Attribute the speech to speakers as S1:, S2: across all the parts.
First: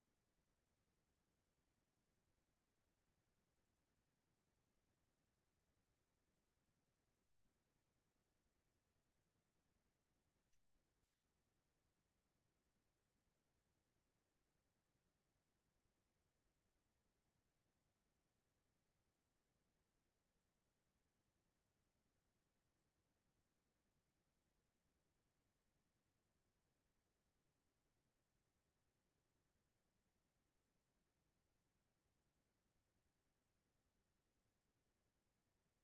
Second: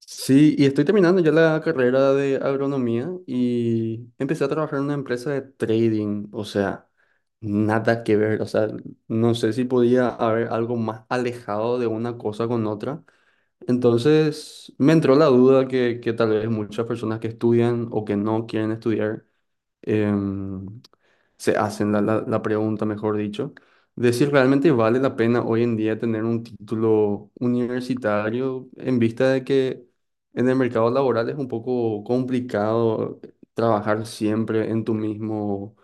S1: Sí, y estoy terminando ya la carrera de agronomía y empecé a trabajar en una empresa de trading, o sea, nada que ver, o sea, no sé si podía haber algo más alejado de una cosa con otra. Entonces me entró la duda que tal vez muchas personas que estudian o que no quieren estudiar em, se hacen la pregunta, mejor dicho, de si realmente vale la pena hoy en día tener un título universitario en vista de que en el mercado laboral es un poco complicado trabajar siempre en tu mismo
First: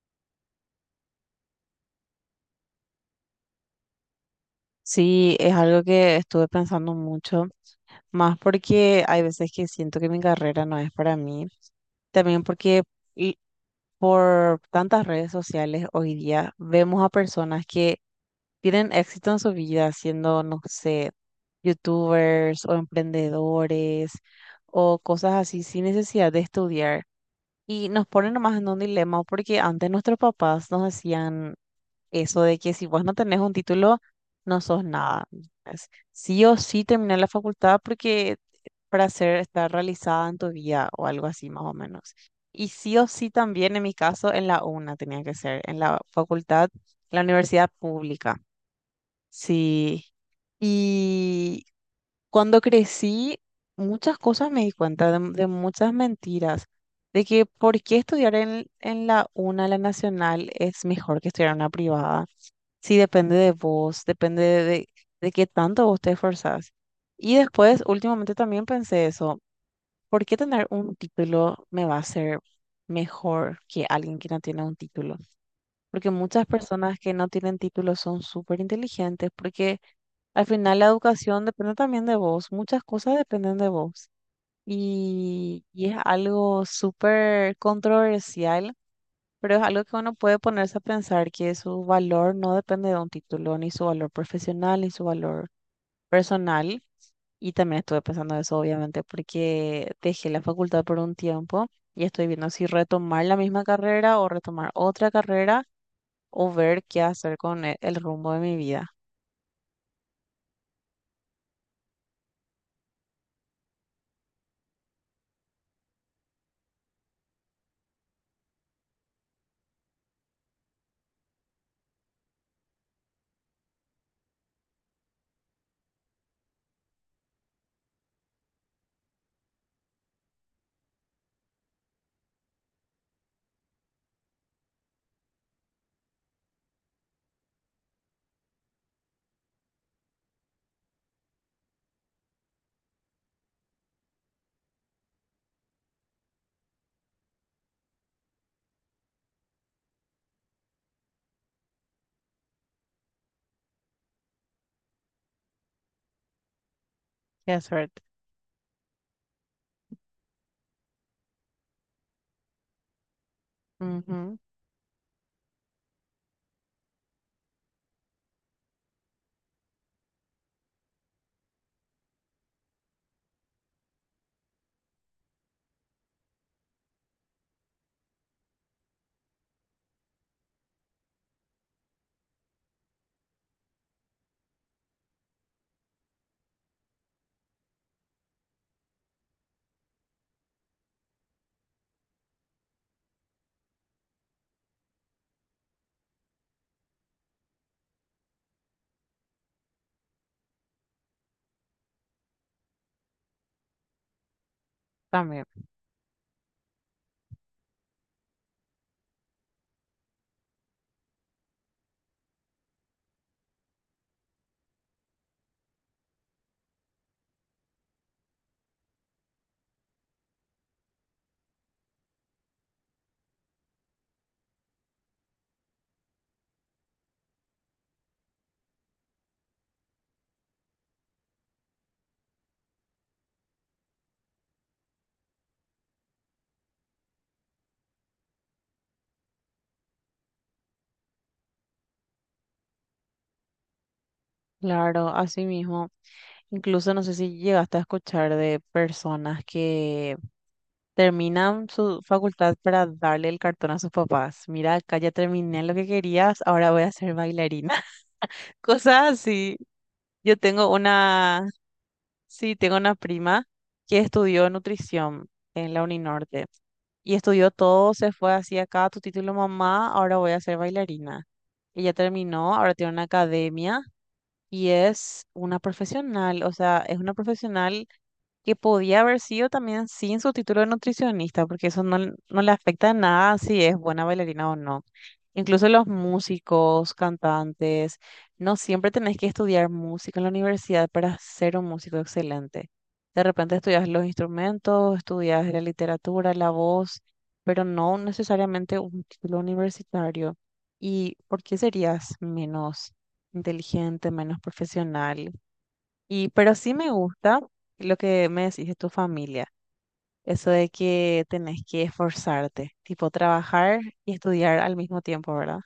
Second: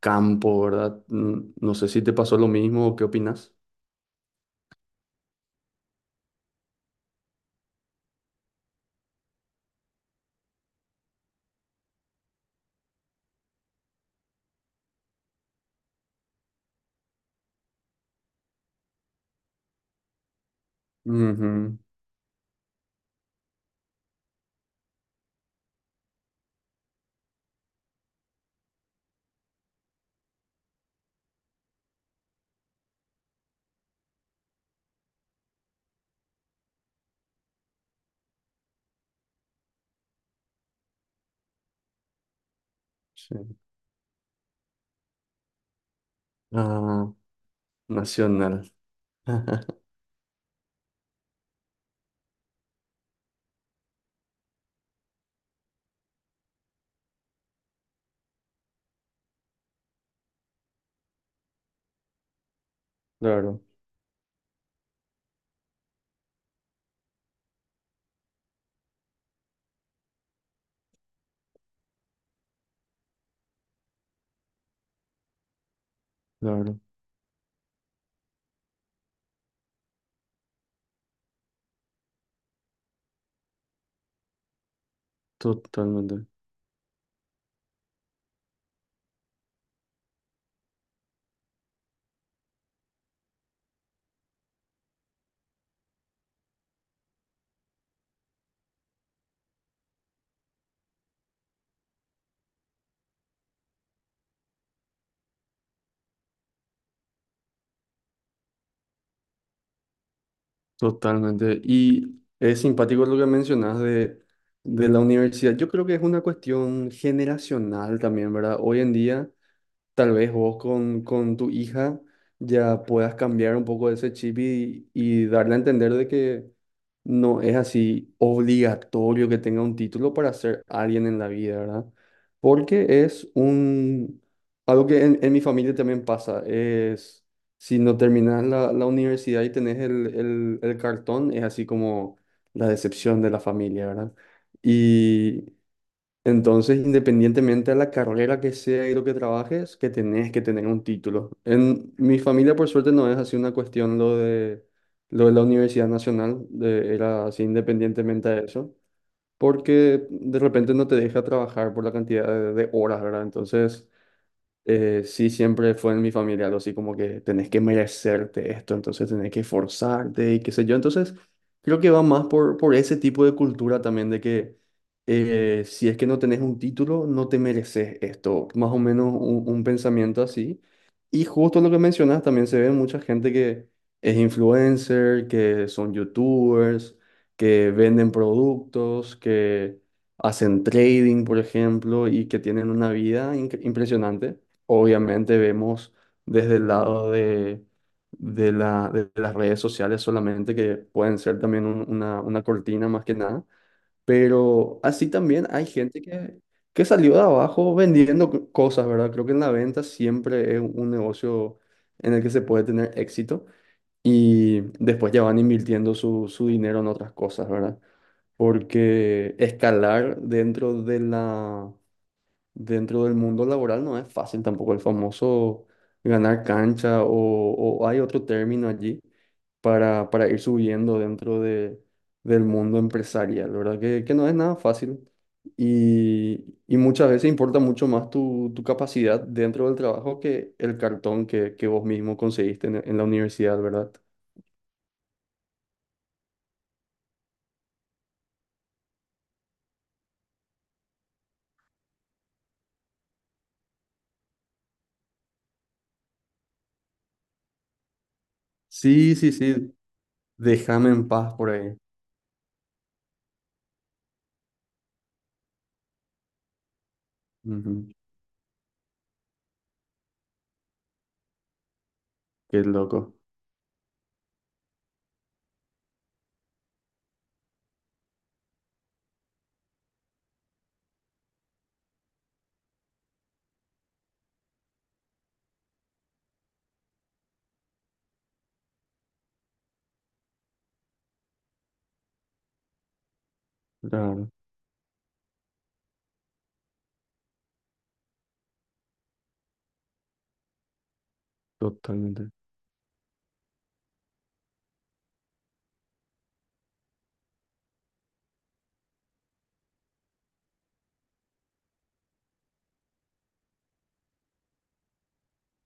S1: campo, ¿verdad? No sé si te pasó lo mismo o qué opinas.
S2: Sí, es algo que estuve pensando mucho, más porque hay veces que siento que mi carrera no es para mí, también porque y por tantas redes sociales hoy día vemos a personas que tienen éxito en su vida siendo, no sé,
S1: Ujú,
S2: youtubers o emprendedores o cosas así sin necesidad de estudiar. Y nos ponen nomás en un dilema porque antes nuestros papás nos decían, eso de que si vos no tenés un título, no sos nada. Es sí o sí terminar la facultad porque para ser, estar realizada en tu vida o algo así más o menos. Y sí o sí
S1: sí.
S2: también en mi caso en la UNA tenía que ser, en la facultad,
S1: Ah,
S2: la universidad pública.
S1: nacional.
S2: Sí. Y cuando crecí, muchas cosas me di cuenta de muchas mentiras, de que por qué estudiar en la UNA, la nacional, es mejor que estudiar en una privada. Sí, depende de
S1: Claro,
S2: vos, depende de qué tanto vos te esforzás. Y después, últimamente también pensé eso, ¿por qué tener un título me va a ser mejor que alguien que no tiene un título? Porque muchas
S1: claro,
S2: personas que no tienen título son súper inteligentes, porque al final la educación depende también de vos, muchas cosas dependen de vos. Y es
S1: totalmente.
S2: algo súper controversial, pero es algo que uno puede ponerse a pensar que su valor no depende de un título, ni su valor profesional, ni su valor personal. Y también estuve pensando eso, obviamente, porque dejé la facultad por un tiempo y estoy viendo si retomar la misma carrera o retomar otra carrera o ver qué hacer con el rumbo de mi vida.
S1: Totalmente. Y es simpático lo que mencionas de la universidad. Yo creo que es una cuestión generacional también, ¿verdad? Hoy en día tal vez vos con tu hija ya puedas cambiar un poco ese chip y darle a entender de que no es así obligatorio que tenga un título para ser alguien en la vida, ¿verdad? Porque es un... Algo que en mi familia también pasa, es si no terminas la universidad y tenés el cartón, es así como la decepción de la familia, ¿verdad? Y entonces, independientemente de la carrera que sea y lo que trabajes, que tenés que tener un título. En mi familia, por suerte, no es así una cuestión lo de la Universidad Nacional, era así
S2: Qué suerte.
S1: independientemente de eso, porque de repente no te deja trabajar por la cantidad de horas, ¿verdad? Entonces,
S2: Ujú.
S1: sí, siempre fue en mi familia algo así como que tenés que merecerte esto, entonces tenés que esforzarte y qué sé yo. Entonces, creo que va más por ese tipo de cultura también de que si es que no tenés un título, no te mereces esto. Más o menos un pensamiento así. Y justo lo que mencionas, también se ve mucha gente que es influencer, que son youtubers, que venden productos, que hacen trading, por ejemplo, y que tienen una vida impresionante. Obviamente vemos desde el lado de, de las redes sociales solamente que pueden ser también una cortina más que nada, pero así
S2: También.
S1: también hay gente que salió de abajo vendiendo cosas, ¿verdad? Creo que en la venta siempre es un negocio en el que se puede tener éxito y después ya van invirtiendo su, su dinero en otras cosas, ¿verdad? Porque escalar dentro de la dentro del mundo laboral no es fácil tampoco el famoso ganar cancha o hay otro término allí para ir subiendo dentro de, del mundo empresarial, ¿verdad? Que no es nada fácil y muchas veces importa mucho más tu, tu capacidad dentro del trabajo que el cartón que vos mismo conseguiste en la universidad, ¿verdad?
S2: Claro, así mismo. Incluso no sé si llegaste a escuchar de personas que terminan su facultad para darle el cartón a sus papás. Mira, acá ya terminé lo que querías, ahora voy a ser bailarina. Cosas
S1: Sí, sí,
S2: así.
S1: sí,
S2: Yo tengo
S1: déjame en paz
S2: una,
S1: por ahí.
S2: sí, tengo una prima que estudió nutrición en la Uninorte y estudió
S1: Ujú.
S2: todo, se fue así acá, tu título mamá, ahora voy a ser bailarina. Ella terminó,
S1: Qué
S2: ahora tiene una
S1: loco.
S2: academia y es una profesional, o sea, es una profesional que podía haber sido también sin su título de nutricionista, porque eso no, no le afecta en nada si es buena bailarina o no. Incluso los músicos, cantantes, no siempre tenés que estudiar música en la universidad para ser un músico excelente. De repente estudias los
S1: Claro,
S2: instrumentos, estudias la literatura, la voz, pero no necesariamente un título universitario. ¿Y por qué serías
S1: totalmente.
S2: menos inteligente, menos profesional? Y, pero sí me gusta lo que me decís de tu familia, eso de que tenés que esforzarte, tipo trabajar y estudiar al mismo tiempo, ¿verdad?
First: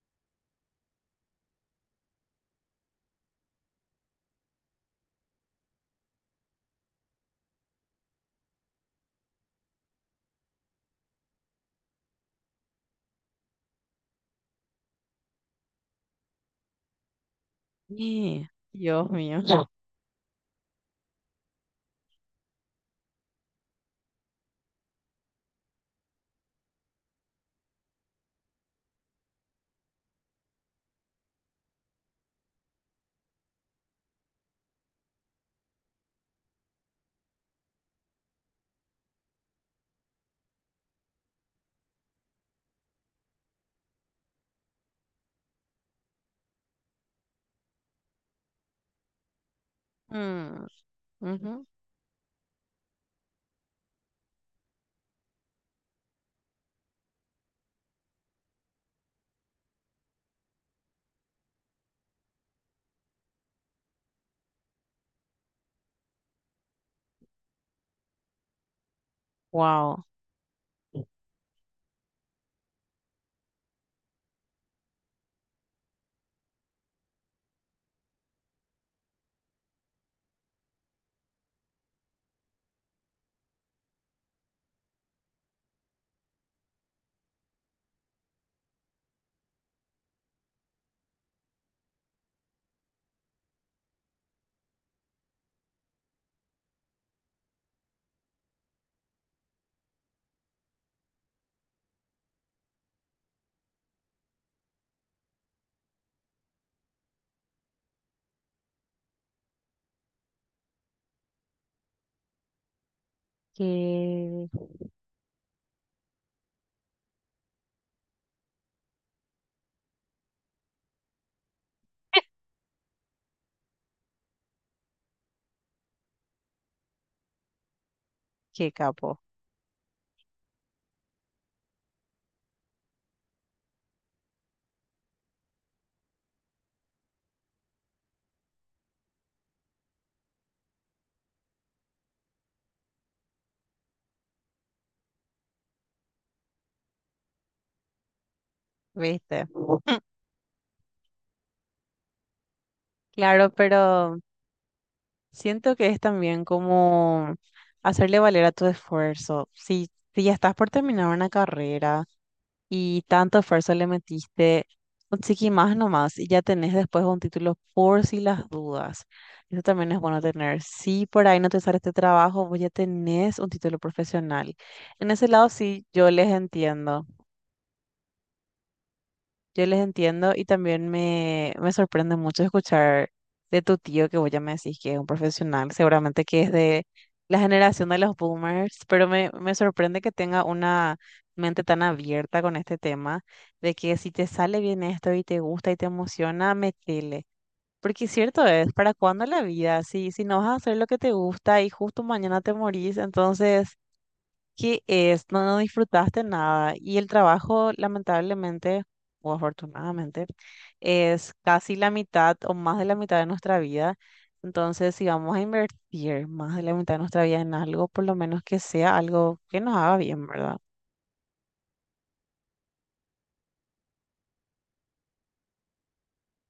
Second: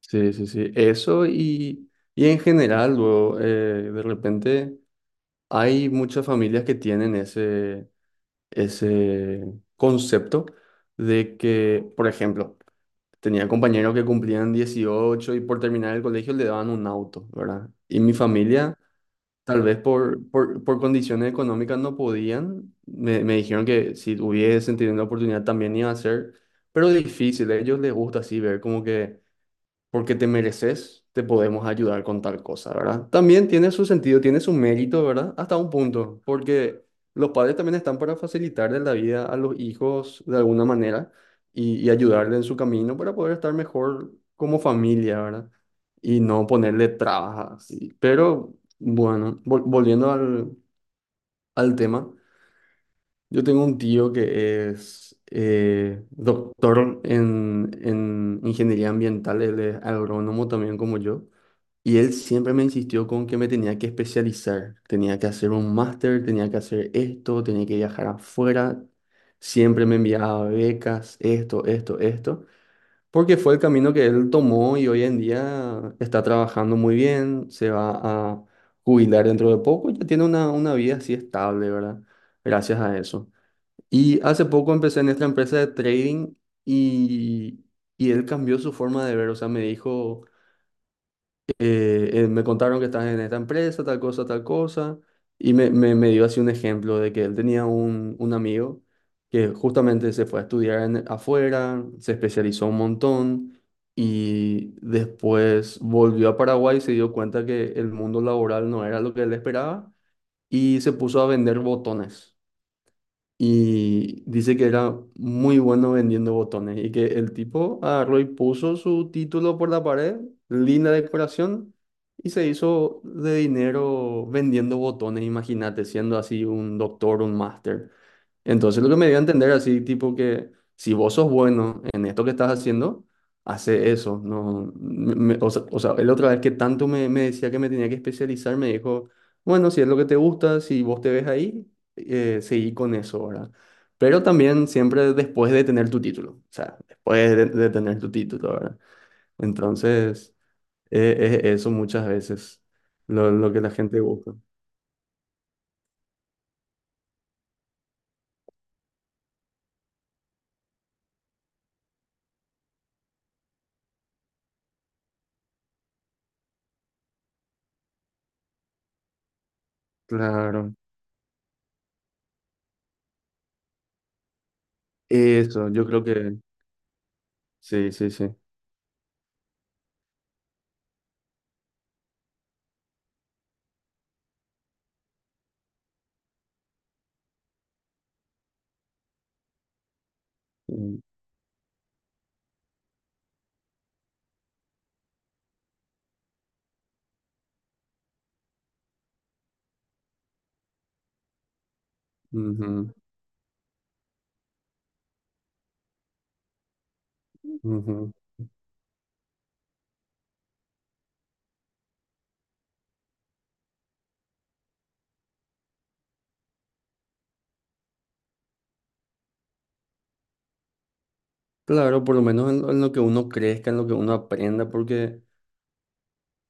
S1: Sí, sí, sí. Eso y en general, luego, de repente hay muchas familias que tienen ese, ese concepto de que, por ejemplo, tenía compañeros que cumplían 18 y por terminar el colegio le daban un auto, ¿verdad? Y mi
S2: Sí.
S1: familia,
S2: Dios mío.
S1: tal vez por condiciones económicas no podían, me dijeron que si hubiesen tenido la oportunidad también iba a ser, pero difícil, a ellos les gusta así ver como que porque te mereces, te podemos ayudar con tal cosa, ¿verdad? También tiene su sentido, tiene su mérito, ¿verdad? Hasta un punto, porque los padres también están para facilitarle la vida a los hijos de alguna manera y ayudarle en su camino para poder estar mejor como familia, ¿verdad? Y no ponerle trabas así. Pero bueno, volviendo al, al tema, yo tengo un tío que es... doctor en ingeniería ambiental, él es agrónomo también como yo. Y él siempre me insistió con que me tenía que especializar, tenía que hacer un máster, tenía que hacer esto, tenía que viajar afuera. Siempre me
S2: Wow.
S1: enviaba becas, esto, porque fue el camino que él tomó y hoy en día está trabajando muy bien, se va a jubilar dentro de poco, ya tiene una vida así estable, ¿verdad? Gracias a eso. Y hace poco empecé en esta empresa de trading y, y él cambió su forma de ver, o sea, me dijo me contaron que estás en esta empresa, tal cosa, y me dio así un ejemplo de que él tenía un amigo que justamente se fue a estudiar afuera, se especializó un montón y después volvió a Paraguay y se dio cuenta que el mundo laboral no era lo que él esperaba y se puso a vender botones. Y
S2: qué,
S1: dice que era muy bueno vendiendo botones y que el tipo agarró y puso su título por la pared, linda decoración, y se hizo de dinero vendiendo botones, imagínate, siendo así un doctor, un máster.
S2: ¿Qué
S1: Entonces lo que me dio
S2: capo,
S1: a entender así, tipo que si vos sos bueno en esto que estás haciendo, hace eso. No, o sea, él otra vez que tanto me, me decía que me tenía que especializar, me dijo, bueno, si es lo que te gusta, si vos te ves ahí seguí con eso, ¿verdad? Pero también siempre después de tener tu título, o sea, después de tener tu título, ¿verdad?
S2: ¿viste?
S1: Entonces, es eso muchas veces,
S2: Claro,
S1: lo que la gente
S2: pero
S1: busca.
S2: siento que es también como hacerle valer a tu esfuerzo. Si, si ya estás por terminar una carrera y tanto esfuerzo le metiste, conseguí más nomás y ya tenés después un título por si las dudas. Eso también es bueno tener.
S1: Claro,
S2: Si por ahí no te sale este trabajo, vos ya tenés un título profesional. En ese lado
S1: eso,
S2: sí,
S1: yo creo
S2: yo les
S1: que
S2: entiendo.
S1: sí, sí, sí.
S2: Yo les entiendo y también me sorprende mucho escuchar de tu tío que vos ya me decís que es un profesional, seguramente que es de la generación de los boomers, pero me sorprende que tenga una
S1: Mm,
S2: mente tan abierta con este tema, de que si te sale bien esto y te gusta y te emociona, metele. Porque cierto es, ¿para cuándo la vida? Si no vas a hacer lo que te gusta y justo mañana te
S1: ujú,
S2: morís, entonces no, disfrutaste nada. Y el trabajo,
S1: ujú.
S2: lamentablemente, o afortunadamente, es casi la mitad o más de la mitad de nuestra vida. Entonces, si vamos a invertir más de la mitad de nuestra vida en algo, por lo menos que sea algo que nos haga bien, ¿verdad?
S1: Claro, por lo menos en lo que uno crezca, en lo que uno aprenda, porque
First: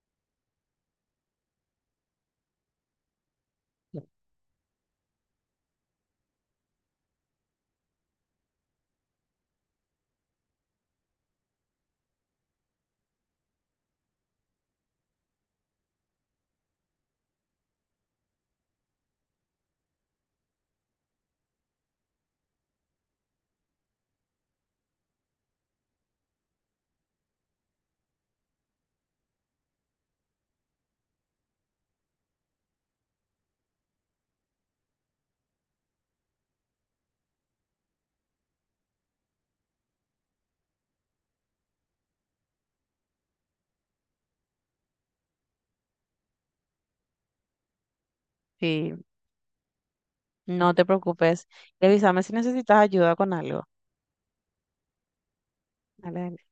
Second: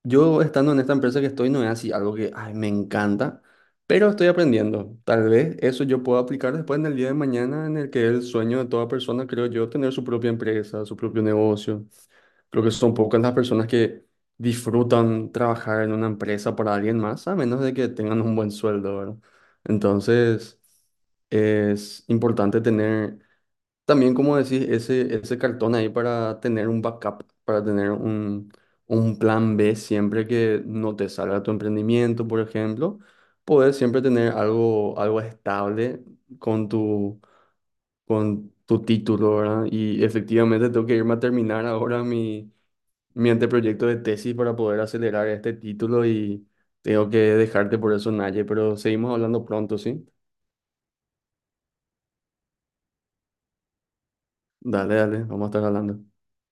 S1: yo estando en esta empresa que estoy no es así algo que ay, me encanta, pero estoy aprendiendo. Tal vez eso yo pueda aplicar después en el día de mañana, en el que es el sueño de toda persona, creo yo, tener su propia empresa, su propio negocio. Creo que son pocas las personas que disfrutan trabajar en una empresa para alguien más, a menos de que tengan un buen sueldo, ¿verdad? Entonces, es importante tener también, como decís, ese cartón ahí para tener un backup, para tener un plan B siempre que no te salga tu emprendimiento, por ejemplo, poder siempre tener algo, algo estable con tu, con tu título, ¿verdad? Y efectivamente tengo que irme a terminar ahora mi, mi anteproyecto de tesis para poder acelerar este título y tengo que dejarte por eso, Naye, pero
S2: Sí,
S1: seguimos hablando pronto, ¿sí?
S2: no te preocupes. Y avísame si necesitas ayuda con algo.
S1: Dale, dale, vamos a estar hablando.
S2: Dale.